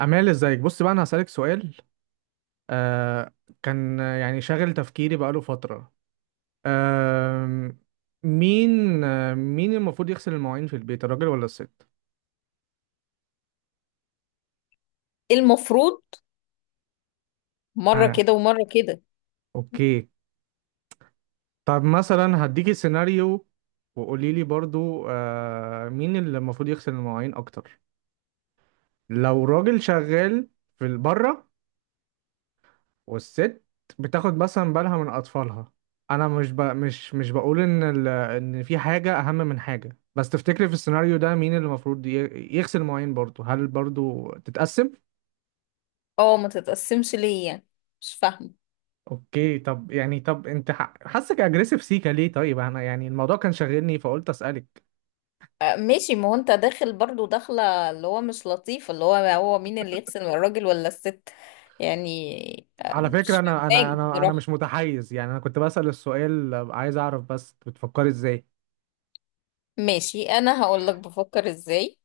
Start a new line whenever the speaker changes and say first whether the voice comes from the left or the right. right: أمال ازيك؟ بص بقى، أنا هسألك سؤال. آه. كان يعني شاغل تفكيري بقاله فترة. آه. مين المفروض يغسل المواعين في البيت، الراجل ولا الست؟
left: المفروض، مرة
right: آه.
left: كده ومرة كده.
right: أوكي. طب مثلا هديكي سيناريو، وقولي لي برضو، مين اللي المفروض يغسل المواعين أكتر؟ لو راجل شغال في بره، والست بتاخد مثلا بالها من اطفالها. انا مش ب... مش مش بقول ان في حاجه اهم من حاجه، بس تفتكري في السيناريو ده مين اللي المفروض يغسل المواعين؟ برضه، هل برضه تتقسم؟
left: اه، ما تتقسمش ليه يعني؟ مش فاهمة.
right: اوكي. طب انت حاسك اجريسيف سيكا ليه؟ طيب انا يعني الموضوع كان شاغلني فقلت اسالك.
left: آه، ماشي. ما هو انت داخل برضو داخلة، اللي هو مش لطيف، اللي هو مين اللي يغسل، الراجل ولا الست؟ يعني
right: على فكره
left: مش
right: انا
left: فاهماك
right: مش
left: بصراحة.
right: متحيز، يعني انا كنت بسال السؤال، عايز اعرف بس بتفكري ازاي.
left: ماشي، انا هقولك بفكر ازاي،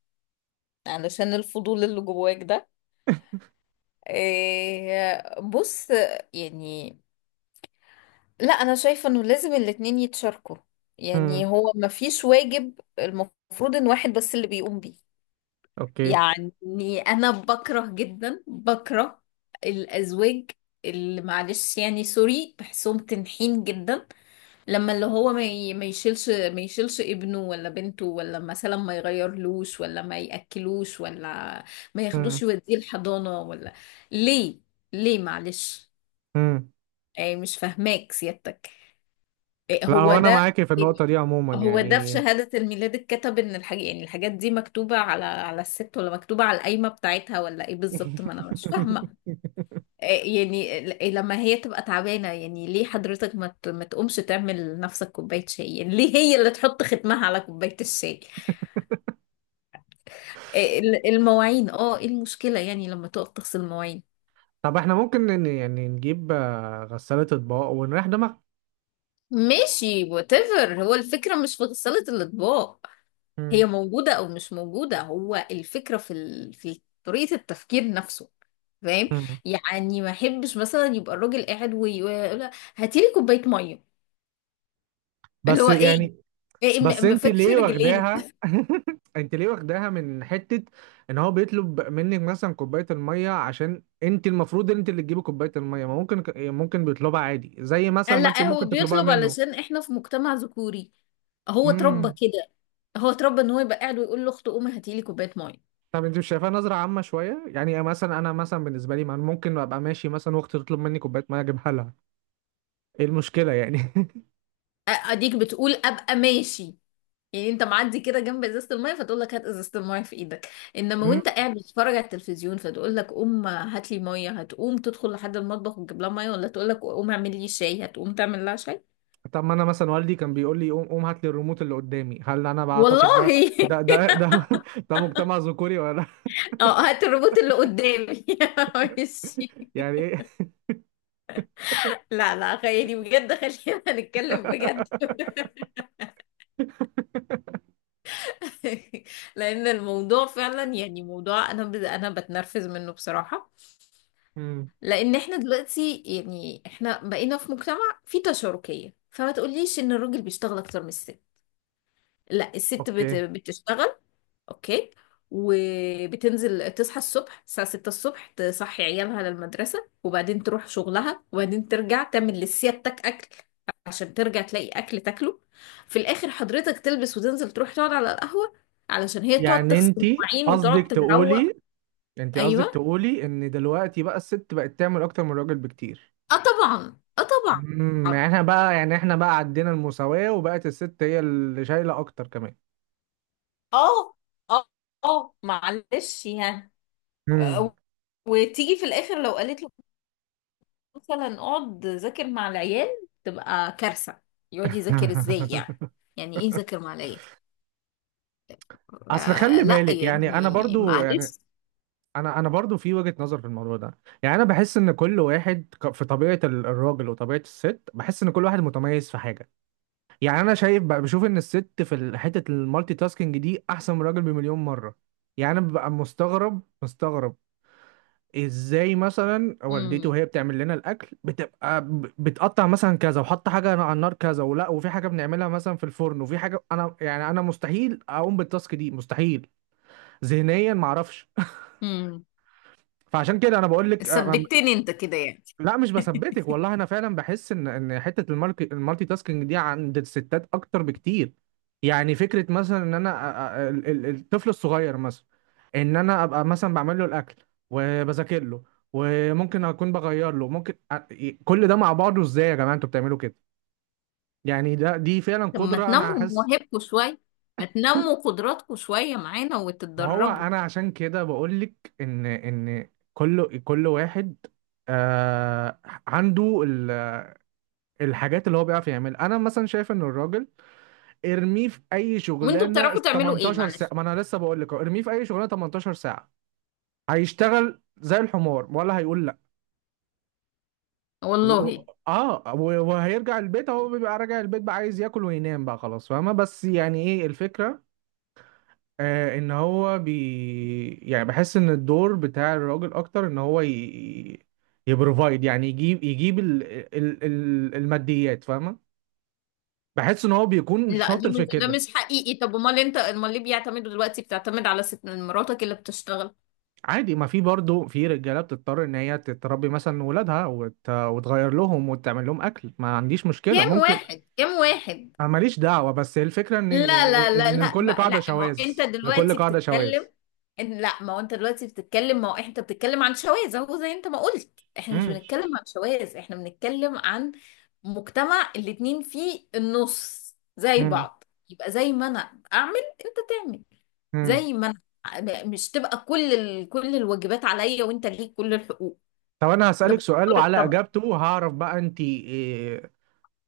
left: علشان الفضول اللي جواك ده. إيه، بص، يعني لا، انا شايفه انه لازم الاتنين يتشاركوا. يعني
right: امم.
left: هو مفيش واجب المفروض ان واحد بس اللي بيقوم بيه.
right: اوكي.
left: يعني انا بكره جدا، بكره الازواج اللي، معلش يعني سوري، بحسهم تنحين جدا، لما اللي هو ما يشيلش ابنه ولا بنته، ولا مثلا ما يغيرلوش ولا ما ياكلوش ولا ما
right: امم.
left: ياخدوش يوديه الحضانة ولا. ليه؟ ليه معلش.
right: امم.
left: يعني مش فاهماك سيادتك. إيه
right: لا
left: هو
right: هو انا
left: ده؟
right: معاكي في النقطه
left: يعني
right: دي عموما
left: هو ده في
right: يعني.
left: شهادة الميلاد اتكتب ان الحاجة، يعني الحاجات دي مكتوبة على الست، ولا مكتوبة على القايمة بتاعتها، ولا ايه بالظبط؟ ما انا مش فاهمة. إيه يعني لما هي تبقى تعبانة، يعني ليه حضرتك ما تقومش تعمل نفسك كوباية شاي؟ يعني ليه هي اللي تحط ختمها على كوباية الشاي؟ إيه المواعين، اه ايه المشكلة يعني لما تقف تغسل مواعين؟
right: طب احنا ممكن يعني نجيب غسالة اطباق ونريح دماغ.
left: ماشي whatever، هو الفكرة مش في غسالة الأطباق، هي
right: مم.
left: موجودة أو مش موجودة، هو الفكرة في طريقة التفكير نفسه، فاهم؟
right: مم.
left: يعني ما أحبش مثلا يبقى الراجل قاعد ويقول هاتي لي كوباية مية، اللي
right: بس
left: هو إيه
right: يعني.
left: إيه،
right: بس
left: ما
right: انت
left: فاتش
right: ليه
left: رجلين؟
right: واخداها؟ انت ليه واخداها من حتة ان هو بيطلب منك مثلا كوباية المية؟ عشان انت المفروض انت اللي تجيبي كوباية المية؟ ما ممكن، ممكن بيطلبها عادي، زي مثلا
left: قال
right: ما انت
left: لا، هو
right: ممكن تطلبها
left: بيطلب
right: منه.
left: علشان إحنا في مجتمع ذكوري، هو اتربى
right: امم.
left: كده. هو اتربى إن هو يبقى قاعد ويقول لأخته قومي هاتي لي كوباية مية.
right: طب انت مش شايفاها نظرة عامة شوية؟ يعني مثلا انا، مثلا بالنسبة لي، ما أنا ممكن ابقى ماشي مثلا واختي تطلب مني كوباية مية اجيبها لها. ايه المشكلة يعني؟
left: أديك بتقول أبقى ماشي، يعني انت معدي كده جنب ازازه الميه فتقول لك هات ازازه الميه في ايدك. انما
right: مم.
left: وانت قاعد بتتفرج على التلفزيون فتقول لك قوم هات لي ميه، هتقوم تدخل لحد المطبخ وتجيب لها ميه؟ ولا تقول لك قوم اعمل لي شاي، هتقوم تعمل لها شاي؟
right: طب ما انا مثلا والدي كان بيقول لي قوم قوم هات لي الريموت اللي قدامي. هل انا بعتقد ده
left: والله.
right: ده ده ده, ده مجتمع ذكوري ولا لأ؟
left: اه، هات الروبوت اللي قدامي. ماشي.
right: يعني ايه؟
left: لا لا، خليني بجد، خلينا نتكلم بجد. لان الموضوع فعلا يعني موضوع، انا انا بتنرفز منه بصراحه.
right: مم.
left: لان احنا دلوقتي، يعني احنا بقينا في مجتمع فيه تشاركية، فما تقوليش ان الراجل بيشتغل اكتر من الست. لا، الست
right: اوكي.
left: بتشتغل. اوكي. وبتنزل تصحى الصبح الساعة 6 الصبح، تصحي عيالها للمدرسة، وبعدين تروح شغلها، وبعدين ترجع تعمل لسيادتك أكل عشان ترجع تلاقي أكل تاكله. في الآخر حضرتك تلبس وتنزل تروح تقعد على القهوة، علشان هي تقعد
right: يعني
left: تغسل
right: انت
left: المواعين وتقعد
right: قصدك
left: تروق.
right: تقولي،
left: أيوه.
right: ان دلوقتي بقى الست بقت تعمل اكتر من الراجل بكتير؟
left: اه طبعا، اه طبعا.
right: امم. يعني احنا بقى، عدينا المساواة وبقت الست هي اللي شايلة اكتر كمان؟
left: اه اه اه، معلش يعني.
right: مم.
left: آه، وتيجي في الاخر لو قالت له مثلا اقعد ذاكر مع العيال، تبقى كارثة. يقعد يذاكر ازاي يعني؟ يعني ايه ذاكر مع العيال؟
right: اصل
left: آه
right: خلي
left: لا
right: بالك يعني، انا
left: يعني
right: برضو يعني،
left: معلش.
right: انا برضو في وجهة نظر في الموضوع ده. يعني انا بحس ان كل واحد، في طبيعة الراجل وطبيعة الست، بحس ان كل واحد متميز في حاجة. يعني انا شايف بقى، بشوف ان الست في حتة المالتي تاسكينج دي احسن من الراجل بمليون مرة. يعني انا ببقى مستغرب مستغرب، ازاي مثلا والدتي
left: امم
right: وهي بتعمل لنا الاكل بتبقى بتقطع مثلا كذا، وحط حاجة على النار كذا ولا، وفي حاجة بنعملها مثلا في الفرن، وفي حاجة. انا يعني انا مستحيل اقوم بالتاسك دي، مستحيل. ذهنيا معرفش.
left: امم
right: فعشان كده انا بقول لك.
left: ثبتني انت كده يعني؟
right: لا مش بثبتك والله، انا فعلا بحس ان حته المارك المالتي تاسكينج دي عند الستات اكتر بكتير. يعني فكره مثلا ان انا، الطفل الصغير مثلا، ان انا ابقى مثلا بعمل له الاكل، وبذاكر له، وممكن اكون بغير له، ممكن. كل ده مع بعضه ازاي؟ يا جماعه، انتوا بتعملوا كده؟ يعني دي فعلا
left: طب ما
right: قدره انا
left: تنموا
right: حاسس.
left: مواهبكم شوية، ما تنموا قدراتكم شوية معانا
right: ما هو
left: وتتدربوا.
right: انا عشان كده بقول لك ان كل واحد آه عنده الحاجات اللي هو بيعرف يعملها. انا مثلا شايف ان الراجل، ارميه في اي
left: وانتوا
right: شغلانه
left: بتعرفوا تعملوا ايه؟
right: 18
left: معلش.
right: ساعه. ما انا لسه بقول لك ارميه في اي شغلانه 18 ساعه، هيشتغل زي الحمار ولا هيقول لا؟ و...
left: والله.
right: اه و- وهيرجع البيت. هو بيبقى راجع البيت بقى عايز ياكل وينام بقى، خلاص فاهمه؟ بس يعني ايه الفكره؟ ان هو يعني بحس ان الدور بتاع الراجل اكتر، ان هو يبروفايد، يعني يجيب، الماديات، فاهمه؟ بحس ان هو بيكون
left: لا، ده
right: شاطر في
left: مش ده
right: كده.
left: مش حقيقي. طب امال انت، امال ليه بيعتمدوا دلوقتي بتعتمد على ست مراتك اللي بتشتغل؟
right: عادي، ما في برضه في رجاله بتضطر ان هي تتربي مثلا ولادها، وتغير لهم، وتعمل لهم اكل، ما عنديش مشكله
left: كام
right: ممكن.
left: واحد؟ كام واحد؟
right: انا ماليش دعوه. بس الفكره ان
left: لا لا لا
right: إن
left: لا،
right: لكل قاعده
left: ما هو
right: شواذ.
left: انت
right: لكل
left: دلوقتي
right: قاعده شواذ.
left: بتتكلم. ان لا ما هو انت دلوقتي بتتكلم، ما هو انت بتتكلم عن شواذ. اهو زي انت ما قلت، احنا مش
right: امم.
left: بنتكلم عن شواذ، احنا بنتكلم عن مجتمع الاتنين فيه النص، زي
right: امم.
left: بعض. يبقى زي ما انا اعمل، انت تعمل.
right: امم.
left: زي ما انا، مش تبقى كل الواجبات عليا وانت ليك كل الحقوق.
right: طب انا
left: ده
right: هسالك سؤال،
left: بيفكرك
right: وعلى
left: طب؟
right: اجابته هعرف بقى انت إيه،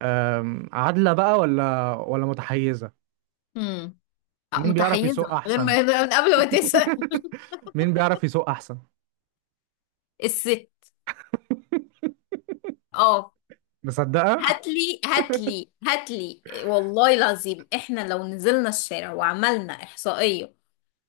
right: عادله بقى ولا متحيزه.
left: امم
right: مين بيعرف
left: متحيزة
right: يسوق احسن؟
left: من قبل ما تسأل.
right: مين بيعرف يسوق احسن؟
left: الست. اه.
right: مصدقه.
left: هاتلي هاتلي هاتلي، والله العظيم احنا لو نزلنا الشارع وعملنا إحصائية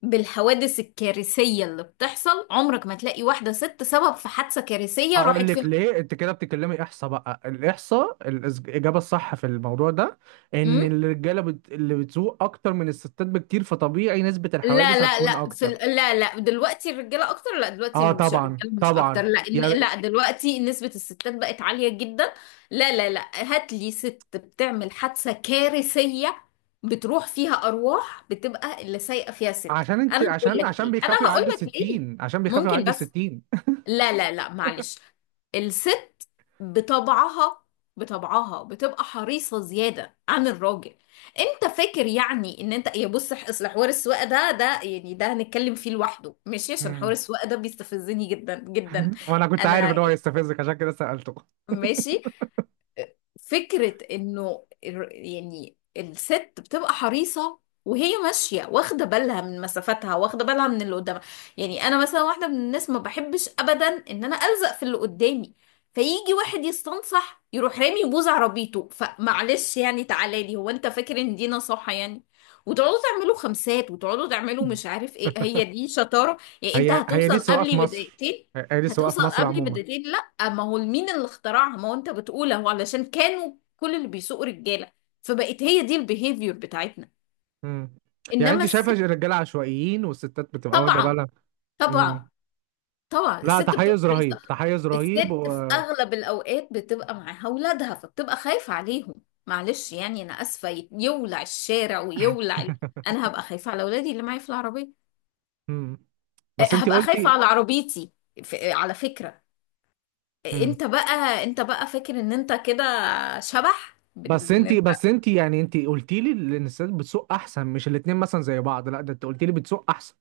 left: بالحوادث الكارثية اللي بتحصل، عمرك ما تلاقي واحدة ست سبب في حادثة كارثية
right: هقول
left: راحت فيها.
right: لك ليه انت كده بتتكلمي احصاء. بقى الاحصاء، الاجابه الصح في الموضوع ده، ان
left: مم؟
right: الرجاله اللي بتسوق اكتر من الستات بكتير، فطبيعي نسبه
left: لا
right: الحوادث
left: لا
right: هتكون
left: لا،
right: اكتر.
left: لا لا، دلوقتي الرجاله اكتر. لا،
right: اه
left: دلوقتي مش
right: طبعا
left: الرجاله مش اكتر.
right: طبعا.
left: لا،
right: يعني
left: لا، دلوقتي نسبه الستات بقت عاليه جدا. لا لا لا، هات لي ست بتعمل حادثه كارثيه، بتروح فيها ارواح، بتبقى اللي سايقه فيها ست. انا هقول لك
right: عشان
left: ليه، انا
right: بيخافوا
left: هقول
right: يعدوا
left: لك ليه،
right: 60، عشان بيخافوا
left: ممكن
right: يعدوا
left: بس.
right: 60.
left: لا لا لا، معلش. الست بطبعها، بطبعها بتبقى حريصة زيادة عن الراجل. انت فاكر يعني ان انت، يا بص اصل حوار السواقة ده يعني ده هنتكلم فيه لوحده ماشي، عشان حوار
right: مم.
left: السواقة ده بيستفزني جدا جدا.
right: وانا كنت عارف ان
left: انا،
right: هو هيستفزك عشان كده سالته.
left: ماشي. فكرة انه يعني الست بتبقى حريصة وهي ماشية، واخدة بالها من مسافتها، واخدة بالها من اللي قدامها. يعني انا مثلا واحدة من الناس ما بحبش ابدا ان انا الزق في اللي قدامي، فيجي واحد يستنصح يروح رامي بوز عربيته. فمعلش يعني تعالى لي، هو انت فاكر ان دي نصيحة يعني؟ وتقعدوا تعملوا خمسات، وتقعدوا تعملوا مش عارف ايه، هي دي شطارة يعني؟ انت
right: هي دي
left: هتوصل
right: السواقه في
left: قبلي
right: مصر،
left: بدقيقتين،
right: هي دي السواقه في
left: هتوصل
right: مصر
left: قبلي
right: عموما.
left: بدقيقتين. اما هو مين اللي اخترعها؟ ما هو انت بتقول اهو، علشان كانوا كل اللي بيسوقوا رجاله، فبقت هي دي البيهيفير بتاعتنا.
right: مم. يعني
left: انما
right: انت شايفه
left: الست.
right: الرجاله عشوائيين والستات بتبقى واخده
left: طبعا،
right: بالها؟ مم.
left: طبعا. طبعا
right: لا
left: الست بتبقى
right: تحيز رهيب،
left: حريصه.
right: تحيز رهيب،
left: الست في اغلب الاوقات بتبقى معاها اولادها، فبتبقى خايفه عليهم. معلش يعني، انا اسفه، يولع الشارع ويولع ال-. انا هبقى خايفه على اولادي اللي معايا في العربيه.
right: مم.
left: أه،
right: بس انت
left: هبقى خايفه
right: قلتي.
left: على عربيتي. على فكره،
right: مم.
left: انت بقى فاكر ان انت كده شبح. ان انت،
right: بس انت يعني، انت قلتي لي ان الستات بتسوق احسن، مش الاتنين مثلا زي بعض، لا ده انت قلتي لي بتسوق احسن.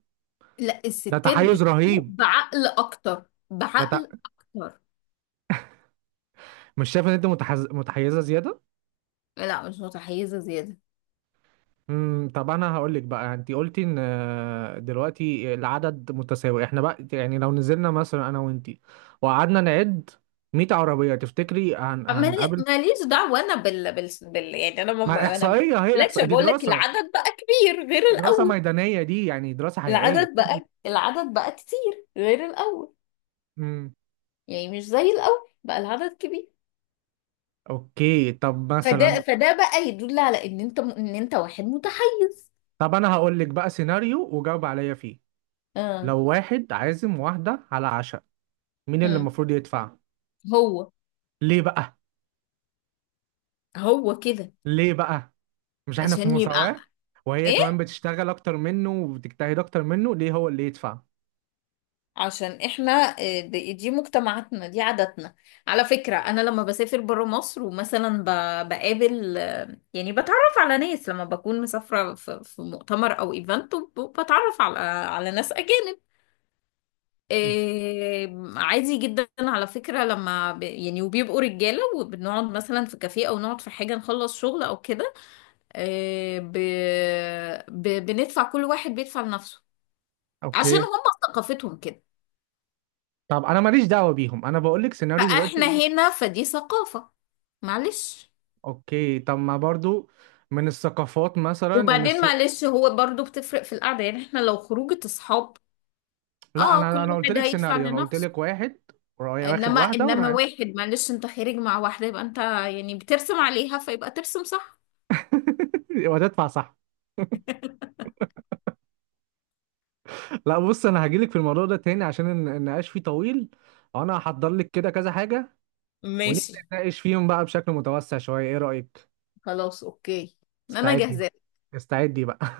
left: لا
right: ده
left: الستات
right: تحيز
left: بتسوق
right: رهيب.
left: بعقل اكتر،
right: ده ت...
left: بعقل اكتر.
right: مش شايفه ان انت متحيزه زياده؟
left: لا مش متحيزه زياده.
right: امم. طب انا هقول لك بقى، انت قلتي ان دلوقتي العدد متساوي. احنا بقى يعني لو نزلنا مثلا انا وانت، وقعدنا نعد 100 عربيه، تفتكري هنقابل؟
left: ماليش دعوه. انا يعني
right: ما
left: انا ما
right: احصائيه، هي
left: بقولكش،
right: احصائيه دي
left: بقول لك
right: دراسه،
left: العدد بقى كبير غير
right: دراسة
left: الاول.
right: ميدانية دي يعني، دراسة حقيقية.
left: العدد بقى كتير غير الاول.
right: امم.
left: يعني مش زي الاول، بقى العدد كبير.
right: اوكي. طب
left: فده
right: مثلا.
left: فده بقى يدل على ان انت، ان انت واحد متحيز.
right: طب انا هقول لك بقى سيناريو وجاوب عليا فيه.
left: اه.
right: لو واحد عازم واحدة على عشاء، مين اللي
left: امم
right: المفروض يدفع؟
left: هو
right: ليه بقى؟
left: هو كده.
right: ليه بقى؟ مش احنا في
left: عشان يبقى
right: مساواة؟ وهي كمان
left: ايه؟
right: بتشتغل اكتر منه وبتجتهد اكتر منه، ليه هو اللي يدفع؟
left: عشان احنا دي مجتمعاتنا، دي عاداتنا. على فكرة، انا لما بسافر برا مصر ومثلا بقابل، يعني بتعرف على ناس لما بكون مسافرة في مؤتمر او ايفنت، بتعرف على ناس اجانب.
right: مم.
left: عادي جدا على فكرة، لما يعني وبيبقوا رجالة، وبنقعد مثلا في كافيه او نقعد في حاجة نخلص شغل او كده. بندفع، كل واحد بيدفع لنفسه، عشان
right: اوكي.
left: هم ثقافتهم كده.
right: طب انا ماليش دعوة بيهم، انا بقول لك سيناريو
left: فاحنا
right: دلوقتي.
left: هنا فدي ثقافة، معلش.
right: اوكي. طب ما برضو من الثقافات مثلا ان
left: وبعدين
right: الست.
left: معلش، هو برضو بتفرق في القعدة، يعني احنا لو خروجة اصحاب،
right: لا
left: اه كل
right: انا، قلت
left: واحد
right: لك
left: هيدفع
right: سيناريو، انا قلت
left: لنفسه.
right: لك واحد واخد
left: انما
right: واحده
left: انما
right: ورايح.
left: واحد معلش، انت خارج مع واحدة يبقى انت يعني بترسم عليها، فيبقى ترسم صح.
right: وهتدفع صح. لا بص، انا هجيلك في الموضوع ده تاني عشان النقاش فيه طويل، وانا هحضر لك كده كذا حاجه ونبدا
left: ماشي،
right: نتناقش فيهم بقى بشكل متوسع شويه. ايه رايك؟
left: خلاص، اوكي. انا
right: استعدي.
left: جاهزة.
right: استعدي بقى.